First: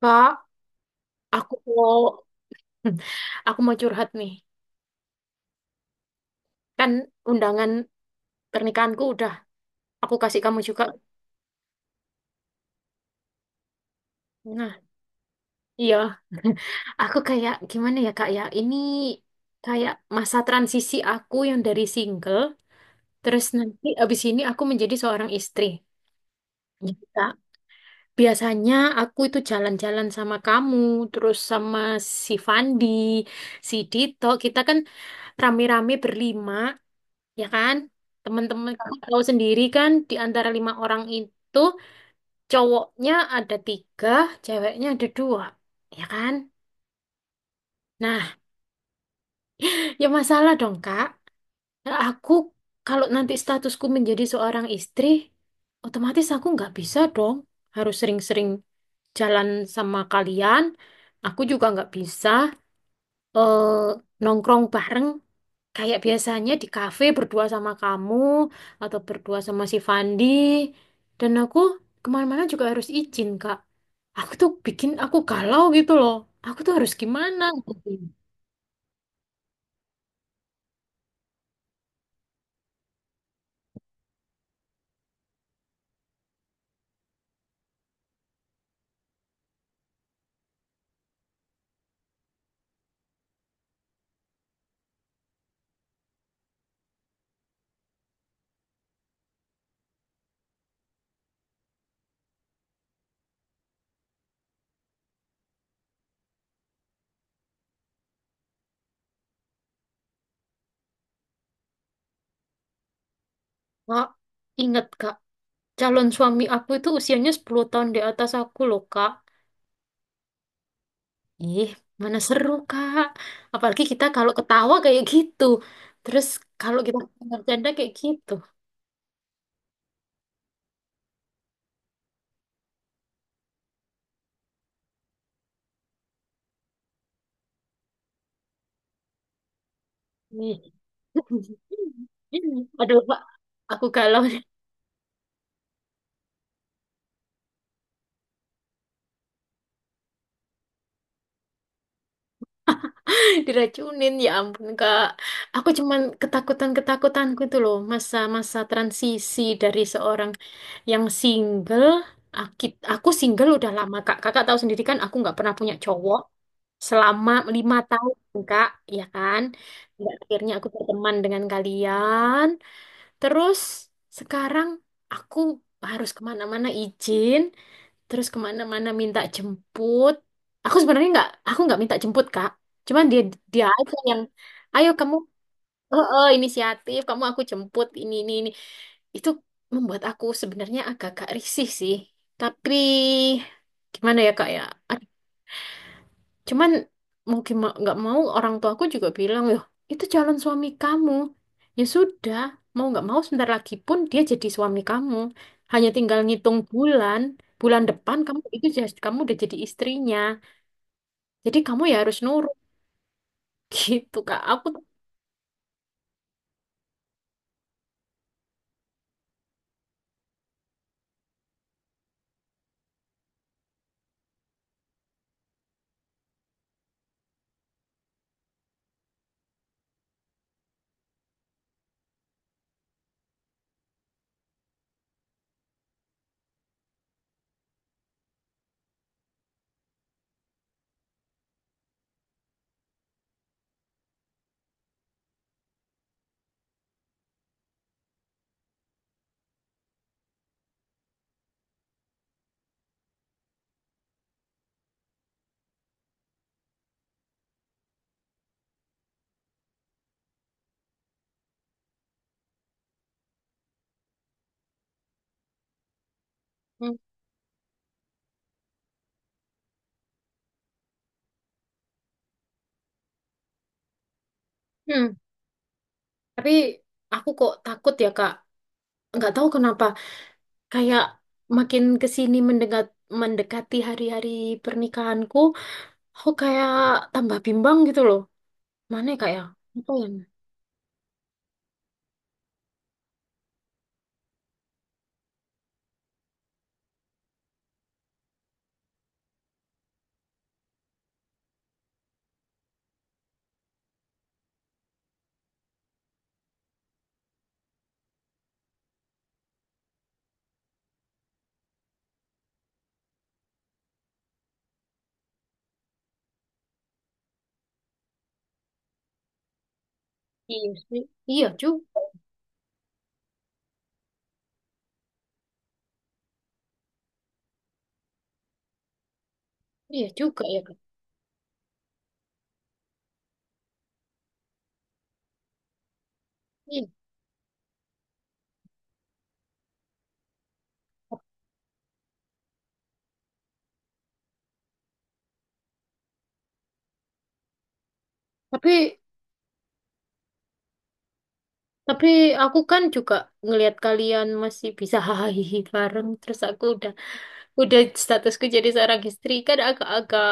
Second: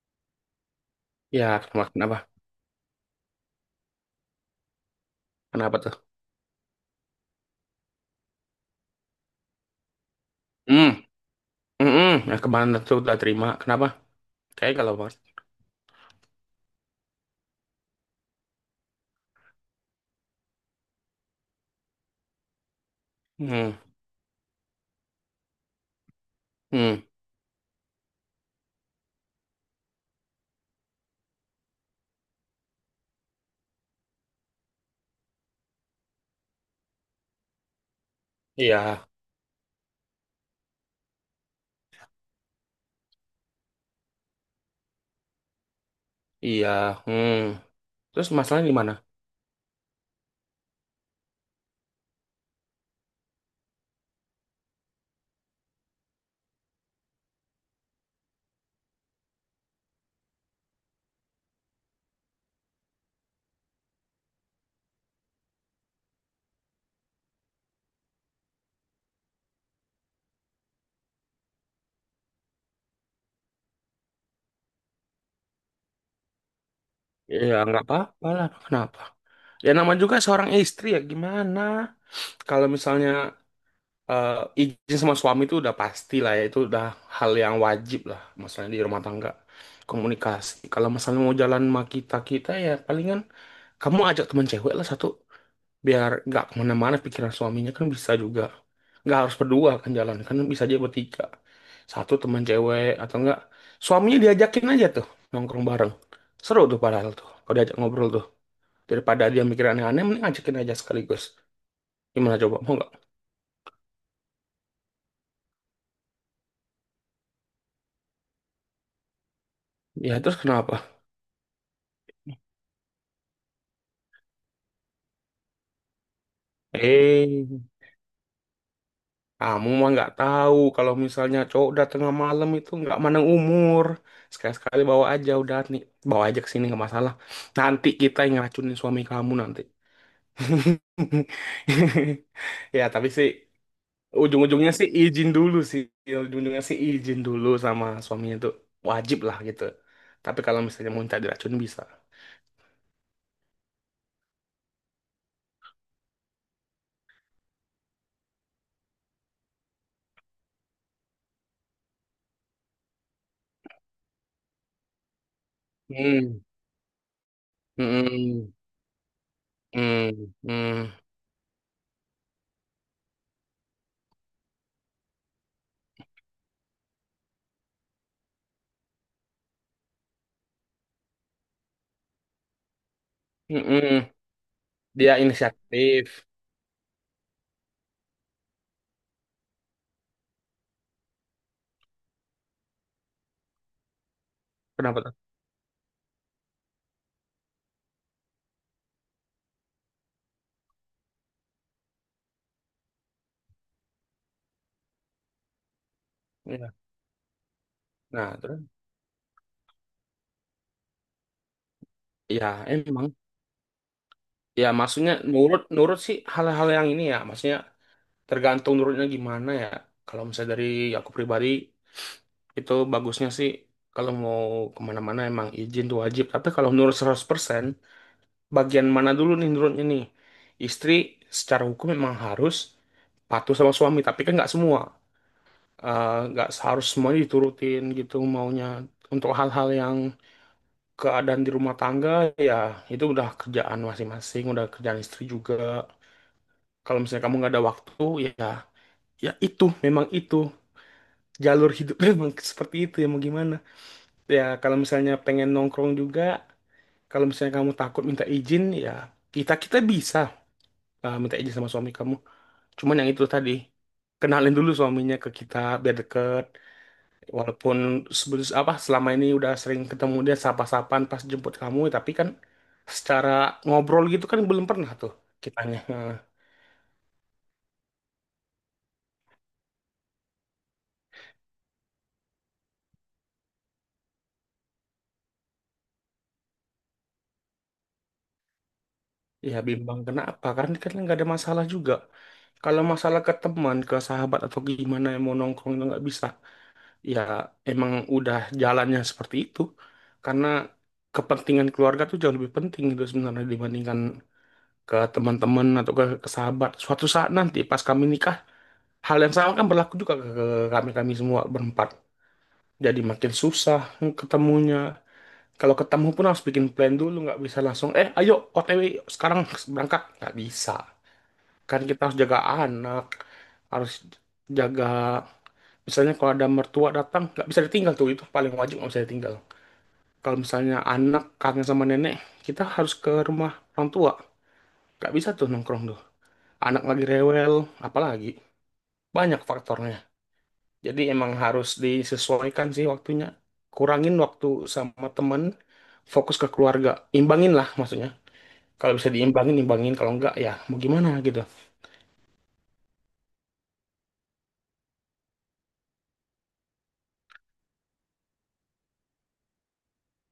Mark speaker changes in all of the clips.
Speaker 1: Kak,
Speaker 2: Ya,
Speaker 1: aku
Speaker 2: kenapa?
Speaker 1: mau
Speaker 2: Kenapa
Speaker 1: aku mau curhat nih.
Speaker 2: Kenapa tuh?
Speaker 1: Kan undangan pernikahanku udah aku kasih kamu juga.
Speaker 2: Hmm, hmm, hmm. Nah, kemarin tuh udah terima. Kenapa? Kayak
Speaker 1: Nah,
Speaker 2: kalau mas.
Speaker 1: iya. Aku kayak gimana ya, Kak ya? Ini kayak masa transisi aku yang dari single terus
Speaker 2: Hmm,
Speaker 1: nanti abis ini aku menjadi seorang istri.
Speaker 2: hmm.
Speaker 1: Gitu, Kak. Biasanya aku itu jalan-jalan sama kamu, terus sama si Fandi, si Dito. Kita kan rame-rame berlima, ya kan? Teman-teman kamu
Speaker 2: Iya,
Speaker 1: tahu sendiri kan di antara lima orang itu cowoknya ada tiga, ceweknya ada dua, ya kan?
Speaker 2: iya, hmm. Terus
Speaker 1: Nah,
Speaker 2: masalahnya di mana?
Speaker 1: ya masalah dong, Kak. Nah, aku kalau nanti statusku menjadi seorang istri, otomatis aku nggak bisa dong. Harus sering-sering jalan sama kalian. Aku juga nggak bisa, eh, nongkrong bareng kayak biasanya di kafe berdua sama kamu atau berdua sama si Fandi. Dan aku kemana-mana juga harus izin, Kak. Aku tuh bikin aku galau gitu loh. Aku tuh harus gimana,
Speaker 2: Ya, nggak
Speaker 1: gitu.
Speaker 2: apa-apa lah. Kenapa? Ya, nama juga seorang istri ya gimana? Kalau misalnya eh, izin sama suami itu udah pasti lah ya. Itu udah hal yang wajib lah. Masalahnya di rumah tangga. Komunikasi. Kalau misalnya mau jalan sama kita-kita ya palingan kamu ajak teman cewek lah satu, biar nggak kemana-mana pikiran suaminya. Kan bisa juga nggak harus berdua, kan jalan kan bisa aja bertiga, satu teman cewek. Atau enggak suaminya diajakin aja tuh nongkrong bareng, seru tuh padahal tuh kalau diajak ngobrol tuh. Daripada dia mikir aneh-aneh mending ajakin aja sekaligus. Gimana coba, mau nggak?
Speaker 1: Kak, ingat Kak, calon suami aku itu usianya 10 tahun di atas aku loh, Kak.
Speaker 2: Ya terus kenapa,
Speaker 1: Ih, mana seru, Kak. Apalagi kita kalau ketawa kayak gitu. Terus kalau kita
Speaker 2: eh
Speaker 1: bercanda kayak gitu.
Speaker 2: kamu mah nggak tahu kalau misalnya cowok udah tengah malam itu nggak mandang umur. Sekali-sekali bawa aja udah nih, bawa aja ke sini nggak masalah, nanti kita yang ngeracunin suami kamu nanti.
Speaker 1: Ih.
Speaker 2: Ya,
Speaker 1: Aduh,
Speaker 2: tapi
Speaker 1: Pak.
Speaker 2: sih
Speaker 1: Aku galau.
Speaker 2: ujung-ujungnya sih izin dulu sih. Ujung-ujungnya sih izin dulu sama suaminya tuh wajib lah gitu. Tapi kalau misalnya mau minta diracun bisa.
Speaker 1: Diracunin ya ampun, Kak. Aku cuman ketakutan-ketakutanku itu loh, masa-masa transisi dari seorang yang single. Aki- Aku single udah lama, Kak. Kakak tahu sendiri kan aku nggak pernah punya cowok
Speaker 2: Hmm.
Speaker 1: selama 5 tahun,
Speaker 2: Hmm.
Speaker 1: Kak, ya kan?
Speaker 2: Hmm.
Speaker 1: Nggak, akhirnya aku
Speaker 2: Hmm.
Speaker 1: berteman dengan kalian. Terus sekarang aku harus kemana-mana izin, terus kemana-mana minta jemput. Aku sebenarnya nggak, aku nggak minta jemput, Kak. Cuman dia dia aja
Speaker 2: Hmm.
Speaker 1: yang, ayo
Speaker 2: Dia
Speaker 1: kamu, eh
Speaker 2: inisiatif.
Speaker 1: eh, inisiatif, kamu aku jemput ini ini. Itu membuat aku sebenarnya agak-agak risih sih. Tapi gimana ya Kak ya?
Speaker 2: Kenapa tuh?
Speaker 1: Cuman mungkin nggak mau orang tuaku juga bilang, loh, itu calon suami kamu. Ya sudah, mau nggak mau sebentar lagi pun dia jadi suami kamu. Hanya tinggal ngitung
Speaker 2: Ya.
Speaker 1: bulan, bulan depan
Speaker 2: Nah,
Speaker 1: kamu
Speaker 2: terus
Speaker 1: itu kamu udah jadi istrinya. Jadi kamu ya harus nurut
Speaker 2: ya emang.
Speaker 1: gitu, Kak.
Speaker 2: Ya maksudnya nurut nurut sih hal-hal yang ini ya. Maksudnya tergantung nurutnya gimana ya. Kalau misalnya dari aku pribadi, itu bagusnya sih kalau mau kemana-mana emang izin tuh wajib. Tapi kalau menurut 100% bagian mana dulu nih menurutnya nih? Istri secara hukum memang harus patuh sama suami, tapi kan nggak semua. Nggak harus semuanya diturutin gitu maunya. Untuk hal-hal yang keadaan di rumah tangga, ya itu udah kerjaan masing-masing, udah kerjaan istri juga. Kalau misalnya kamu nggak ada waktu, ya ya itu, memang itu. Jalur hidupnya memang seperti itu, ya mau gimana. Ya, kalau misalnya pengen nongkrong juga, kalau misalnya kamu takut minta izin, ya kita kita bisa minta izin sama suami kamu. Cuman yang itu tadi, kenalin dulu suaminya ke kita biar deket.
Speaker 1: Hmm.
Speaker 2: Walaupun sebelum apa selama ini udah sering ketemu dia sapa-sapan pas jemput kamu, tapi kan secara ngobrol gitu kan belum pernah tuh
Speaker 1: hmm,
Speaker 2: kitanya. Nah,
Speaker 1: tapi aku kok takut ya, Kak. Nggak tahu kenapa. Kayak makin kesini sini mendekati hari-hari pernikahanku, aku kayak tambah bimbang gitu loh. Mana ya, Kak ya?
Speaker 2: ya
Speaker 1: Apa
Speaker 2: bimbang
Speaker 1: ya?
Speaker 2: kenapa? Karena kan nggak ada masalah juga. Kalau masalah ke teman, ke sahabat atau gimana yang mau nongkrong itu nggak bisa. Ya emang udah jalannya seperti itu karena kepentingan keluarga tuh jauh lebih penting gitu sebenarnya, dibandingkan ke teman-teman atau ke sahabat. Suatu saat nanti pas kami nikah hal yang sama kan berlaku juga ke, kami kami semua berempat. Jadi makin susah ketemunya, kalau ketemu pun harus bikin plan dulu. Nggak bisa langsung ayo OTW sekarang berangkat, nggak
Speaker 1: Iya
Speaker 2: bisa.
Speaker 1: sih. Iya
Speaker 2: Kan
Speaker 1: juga.
Speaker 2: kita harus jaga anak, harus jaga misalnya kalau ada mertua datang nggak bisa ditinggal tuh, itu paling wajib nggak bisa ditinggal.
Speaker 1: Iya
Speaker 2: Kalau
Speaker 1: juga ya, Kak.
Speaker 2: misalnya anak kangen sama nenek, kita harus ke rumah orang tua. Gak bisa tuh nongkrong tuh. Anak
Speaker 1: Iya.
Speaker 2: lagi rewel, apalagi. Banyak faktornya. Jadi emang harus disesuaikan sih waktunya. Kurangin waktu sama temen, fokus ke keluarga. Imbangin lah maksudnya. Kalau
Speaker 1: Tapi
Speaker 2: bisa diimbangin, imbangin. Kalau enggak, ya mau gimana gitu.
Speaker 1: tapi aku kan juga ngelihat kalian masih bisa hahaha bareng, terus aku udah statusku jadi seorang istri kan agak-agak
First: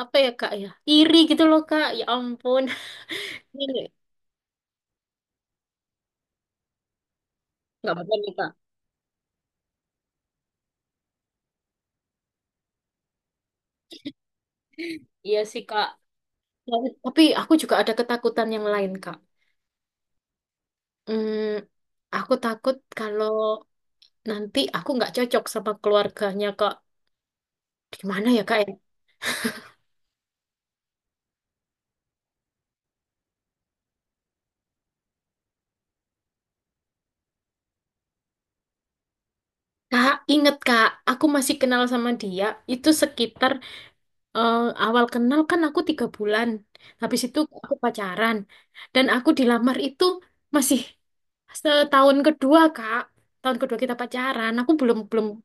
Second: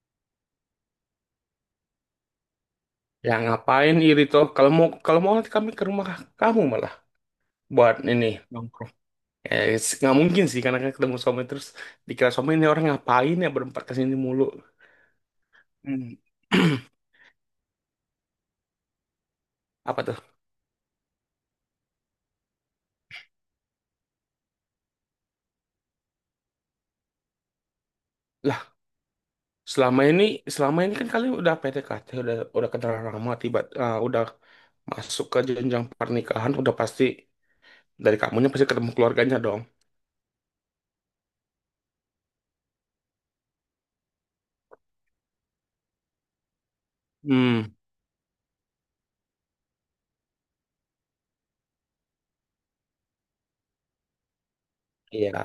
Speaker 1: apa ya Kak ya? Iri gitu loh, Kak. Ya ampun.
Speaker 2: Ya
Speaker 1: Ini
Speaker 2: ngapain iri toh? Kalau mau nanti kami ke rumah, kamu malah
Speaker 1: nggak
Speaker 2: buat
Speaker 1: apa-apa
Speaker 2: ini
Speaker 1: nih, Kak.
Speaker 2: nongkrong. Nggak mungkin sih karena kan ketemu suami terus dikira suami ini orang ngapain ya berempat kesini mulu.
Speaker 1: Iya sih, Kak.
Speaker 2: Hmm.
Speaker 1: Ya, tapi aku juga ada ketakutan yang lain, Kak.
Speaker 2: Apa tuh?
Speaker 1: Hmm, aku takut kalau nanti aku nggak cocok sama keluarganya, Kak. Gimana ya, Kak ya?
Speaker 2: Lah, selama ini selama ini kan kalian udah PDKT, udah kenal lama, udah masuk ke jenjang pernikahan, udah pasti dari kamunya pasti ketemu keluarganya dong.
Speaker 1: Kak, inget Kak, aku masih kenal sama dia. Itu sekitar, eh, awal kenal kan aku 3 bulan. Habis itu
Speaker 2: Hmm,
Speaker 1: aku pacaran. Dan aku dilamar itu masih setahun kedua, Kak. Tahun kedua kita pacaran. Aku belum belum
Speaker 2: iya,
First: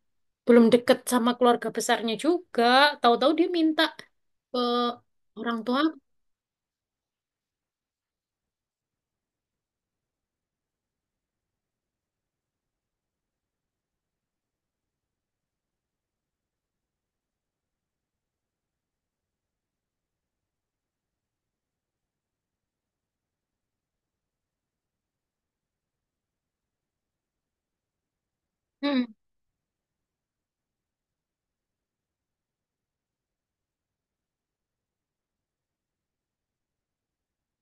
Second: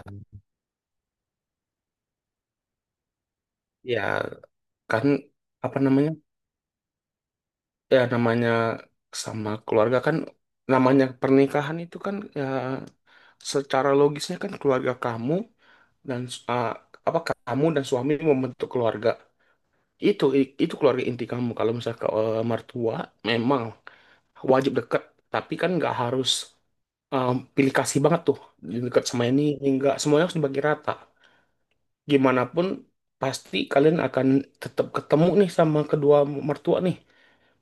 Speaker 1: belum deket sama keluarga besarnya juga. Tahu-tahu dia minta
Speaker 2: iya
Speaker 1: ke
Speaker 2: kan
Speaker 1: orang
Speaker 2: apa
Speaker 1: tua.
Speaker 2: namanya? Ya namanya sama keluarga kan, namanya pernikahan itu kan ya secara logisnya kan keluarga kamu dan eh, apa, kamu dan suami membentuk keluarga. Itu itu keluarga inti kamu. Kalau misal ke mertua memang wajib deket, tapi kan nggak harus pilih kasih banget tuh deket
Speaker 1: Hmm.
Speaker 2: sama ini nggak semuanya harus dibagi rata. Gimana pun pasti kalian akan tetap ketemu nih sama kedua mertua nih.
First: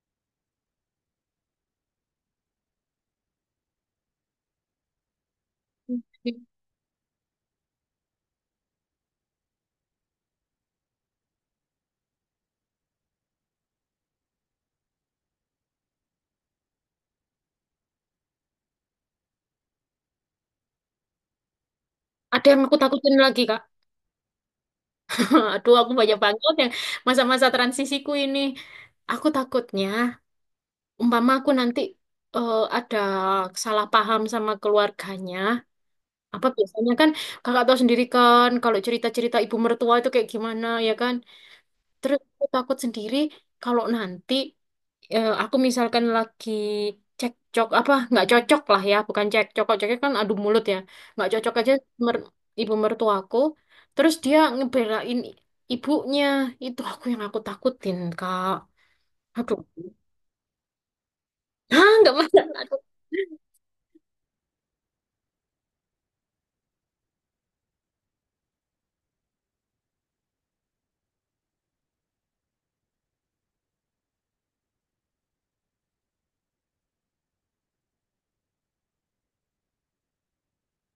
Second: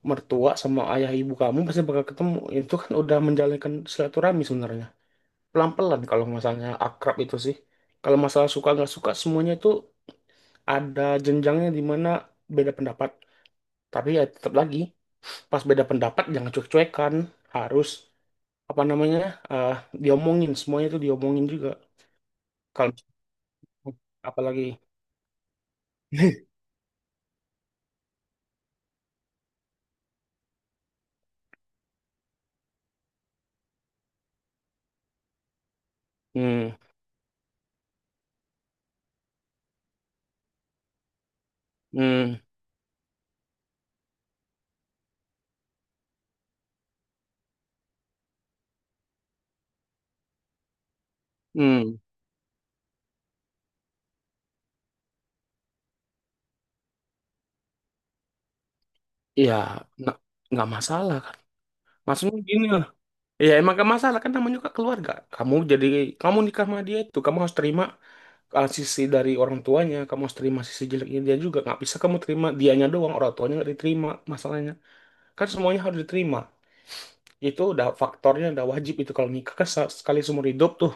Speaker 2: Mertua sama ayah ibu kamu pasti bakal ketemu. Itu kan udah menjalankan silaturahmi sebenarnya. Pelan-pelan kalau masalahnya akrab itu sih. Kalau masalah suka nggak suka semuanya itu ada jenjangnya di mana beda pendapat. Tapi ya tetap lagi pas beda pendapat jangan cuek-cuekan, harus apa namanya eh diomongin, semuanya itu diomongin juga
Speaker 1: Ada yang aku
Speaker 2: kalau
Speaker 1: takutin lagi, Kak.
Speaker 2: apalagi.
Speaker 1: Aduh, aku banyak banget yang masa-masa transisiku ini. Aku takutnya umpama aku nanti, eh, ada salah paham sama keluarganya, apa
Speaker 2: Hmm.
Speaker 1: biasanya kan kakak tahu sendiri kan kalau cerita-cerita ibu mertua itu kayak gimana ya kan. Terus
Speaker 2: Hmm.
Speaker 1: aku takut sendiri kalau nanti, eh, aku misalkan lagi cekcok apa nggak cocok lah ya, bukan cekcok, kalau cekcok kan adu mulut ya, nggak cocok aja
Speaker 2: Hmm.
Speaker 1: mer- ibu mertuaku. Terus dia ngebelain ibunya, itu aku yang aku takutin, kak.
Speaker 2: Ya
Speaker 1: Aduh,
Speaker 2: nggak nggak masalah kan?
Speaker 1: ah nggak
Speaker 2: Maksudnya gini
Speaker 1: masalah.
Speaker 2: lah, ya emang gak masalah kan, namanya juga keluarga kamu. Jadi kamu nikah sama dia itu kamu harus terima sisi dari orang tuanya, kamu harus terima sisi jeleknya dia juga. Nggak bisa kamu terima dianya doang, orang tuanya nggak diterima. Masalahnya kan semuanya harus diterima. Itu udah faktornya, udah wajib itu kalau nikah kan sekali seumur hidup tuh.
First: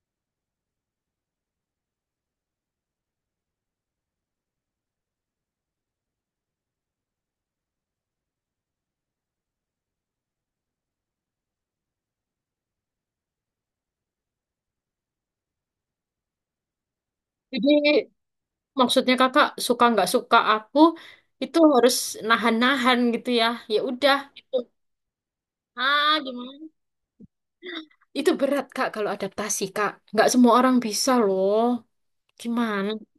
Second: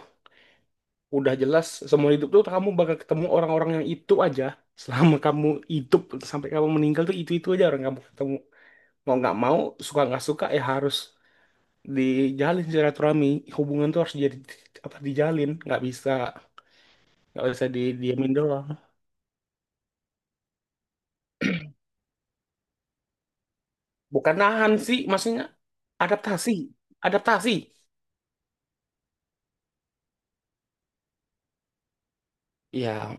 Speaker 2: Udah jelas seumur hidup tuh kamu bakal ketemu orang-orang yang itu aja, selama kamu hidup sampai kamu meninggal tuh itu aja orang kamu ketemu. Mau nggak mau, suka nggak suka ya harus dijalin silaturahmi. Hubungan tuh harus jadi, apa, dijalin. Nggak bisa
Speaker 1: Jadi
Speaker 2: didiemin doang.
Speaker 1: maksudnya kakak suka nggak suka aku itu harus nahan-nahan gitu ya. Ya udah
Speaker 2: Bukan
Speaker 1: gitu.
Speaker 2: nahan sih maksudnya,
Speaker 1: Ah,
Speaker 2: adaptasi,
Speaker 1: gimana?
Speaker 2: adaptasi.
Speaker 1: Itu berat Kak kalau adaptasi, Kak. Nggak semua orang bisa loh. Gimana?
Speaker 2: Ya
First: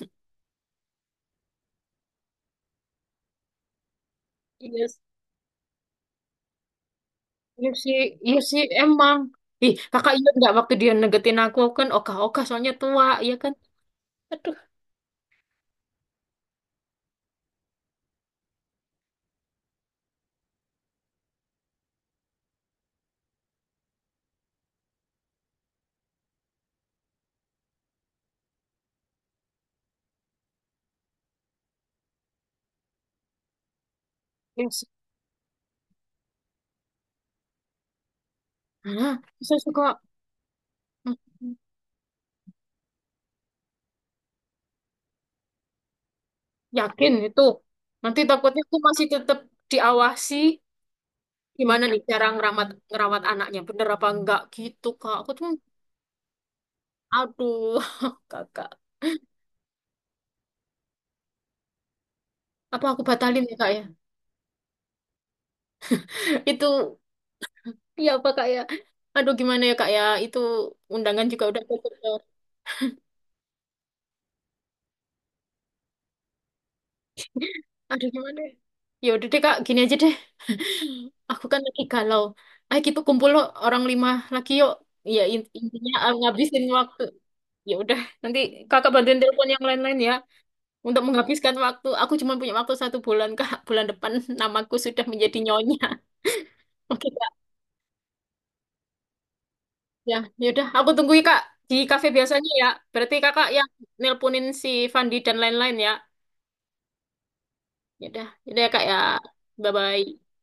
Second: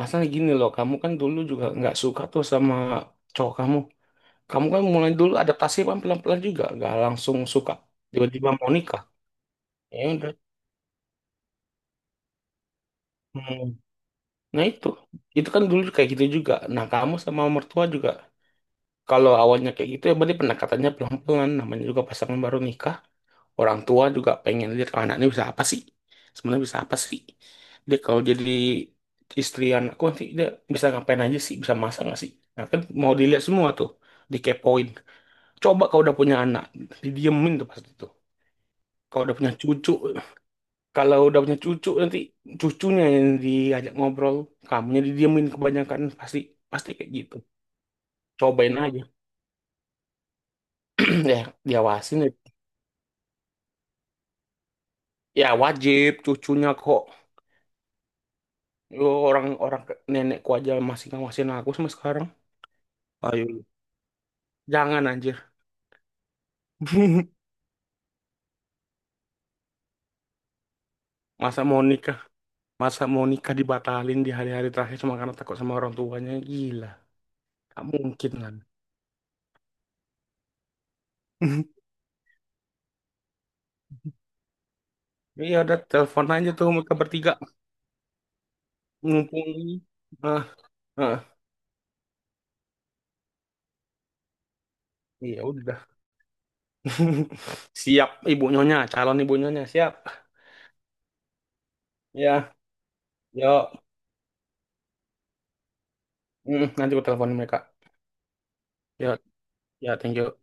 Speaker 2: masalah gini loh, kamu kan dulu juga nggak suka tuh sama cowok kamu. Kamu kan
Speaker 1: Iya,
Speaker 2: mulai dulu adaptasi kan pelan-pelan juga, nggak langsung
Speaker 1: iya
Speaker 2: suka.
Speaker 1: sih, iya
Speaker 2: Tiba-tiba
Speaker 1: sih
Speaker 2: mau nikah.
Speaker 1: emang. Ih,
Speaker 2: Ya
Speaker 1: kakak
Speaker 2: udah.
Speaker 1: ingat nggak waktu dia negetin aku kan ogah-ogah soalnya tua, ya kan?
Speaker 2: Hmm.
Speaker 1: Aduh,
Speaker 2: Nah itu kan dulu kayak gitu juga. Nah kamu sama mertua juga, kalau awalnya kayak gitu ya berarti pendekatannya pelan-pelan. Namanya juga pasangan baru nikah. Orang tua juga pengen lihat, oh, anaknya bisa apa sih. Sebenarnya bisa apa sih. Dia kalau jadi istri anakku nanti dia bisa ngapain aja sih, bisa masak nggak sih. Nah kan mau dilihat semua tuh,
Speaker 1: iya
Speaker 2: dikepoin.
Speaker 1: sih.
Speaker 2: Coba kalau udah punya anak, didiemin tuh pas itu.
Speaker 1: Nah,
Speaker 2: Kalau udah punya
Speaker 1: saya suka
Speaker 2: cucu, kalau udah
Speaker 1: mm,
Speaker 2: punya cucu nanti cucunya yang diajak ngobrol, kamunya didiemin kebanyakan pasti, pasti kayak
Speaker 1: yakin
Speaker 2: gitu.
Speaker 1: itu. Nanti takutnya
Speaker 2: Cobain
Speaker 1: aku
Speaker 2: aja.
Speaker 1: masih tetap diawasi.
Speaker 2: Ya,
Speaker 1: Gimana nih
Speaker 2: diawasin
Speaker 1: cara
Speaker 2: ya.
Speaker 1: ngerawat ngerawat anaknya? Bener apa enggak gitu, Kak? Aku tuh
Speaker 2: Ya wajib cucunya kok.
Speaker 1: aduh, Kakak.
Speaker 2: Yo, orang-orang nenekku aja masih ngawasin aku sama sekarang.
Speaker 1: Apa aku
Speaker 2: Ayo,
Speaker 1: batalin ya, Kak ya?
Speaker 2: jangan anjir.
Speaker 1: Itu ya apa, Kak ya? Aduh, gimana ya, Kak ya? Itu undangan juga
Speaker 2: Masa
Speaker 1: udah
Speaker 2: mau
Speaker 1: bocor.
Speaker 2: nikah, masa mau nikah dibatalin di hari-hari terakhir cuma karena takut sama orang tuanya. Gila, gak
Speaker 1: Aduh,
Speaker 2: mungkin
Speaker 1: gimana ya?
Speaker 2: kan.
Speaker 1: Ya udah deh, Kak, gini aja deh. Aku kan lagi galau. Ayo kita kumpul loh, orang lima lagi yuk. Ya
Speaker 2: Ya udah
Speaker 1: intinya, ah,
Speaker 2: telepon aja
Speaker 1: ngabisin
Speaker 2: tuh mereka
Speaker 1: waktu.
Speaker 2: bertiga
Speaker 1: Ya udah, nanti Kakak bantuin
Speaker 2: mumpung
Speaker 1: telepon yang
Speaker 2: ini.
Speaker 1: lain-lain ya.
Speaker 2: Ah,
Speaker 1: Untuk
Speaker 2: ah.
Speaker 1: menghabiskan waktu, aku cuma punya waktu 1 bulan, Kak. Bulan depan namaku sudah menjadi
Speaker 2: Iya
Speaker 1: nyonya.
Speaker 2: udah.
Speaker 1: Oke, Kak.
Speaker 2: Siap ibu nyonya, calon ibu nyonya siap.
Speaker 1: Ya, yaudah. Aku tunggu ya, Kak. Di kafe biasanya
Speaker 2: Ya,
Speaker 1: ya. Berarti kakak yang
Speaker 2: yuk.
Speaker 1: nelponin si Fandi dan lain-lain ya.
Speaker 2: Mm, nanti aku teleponin mereka.
Speaker 1: Yaudah, yaudah ya, Kak ya.
Speaker 2: Yuk, ya thank
Speaker 1: Bye-bye.
Speaker 2: you.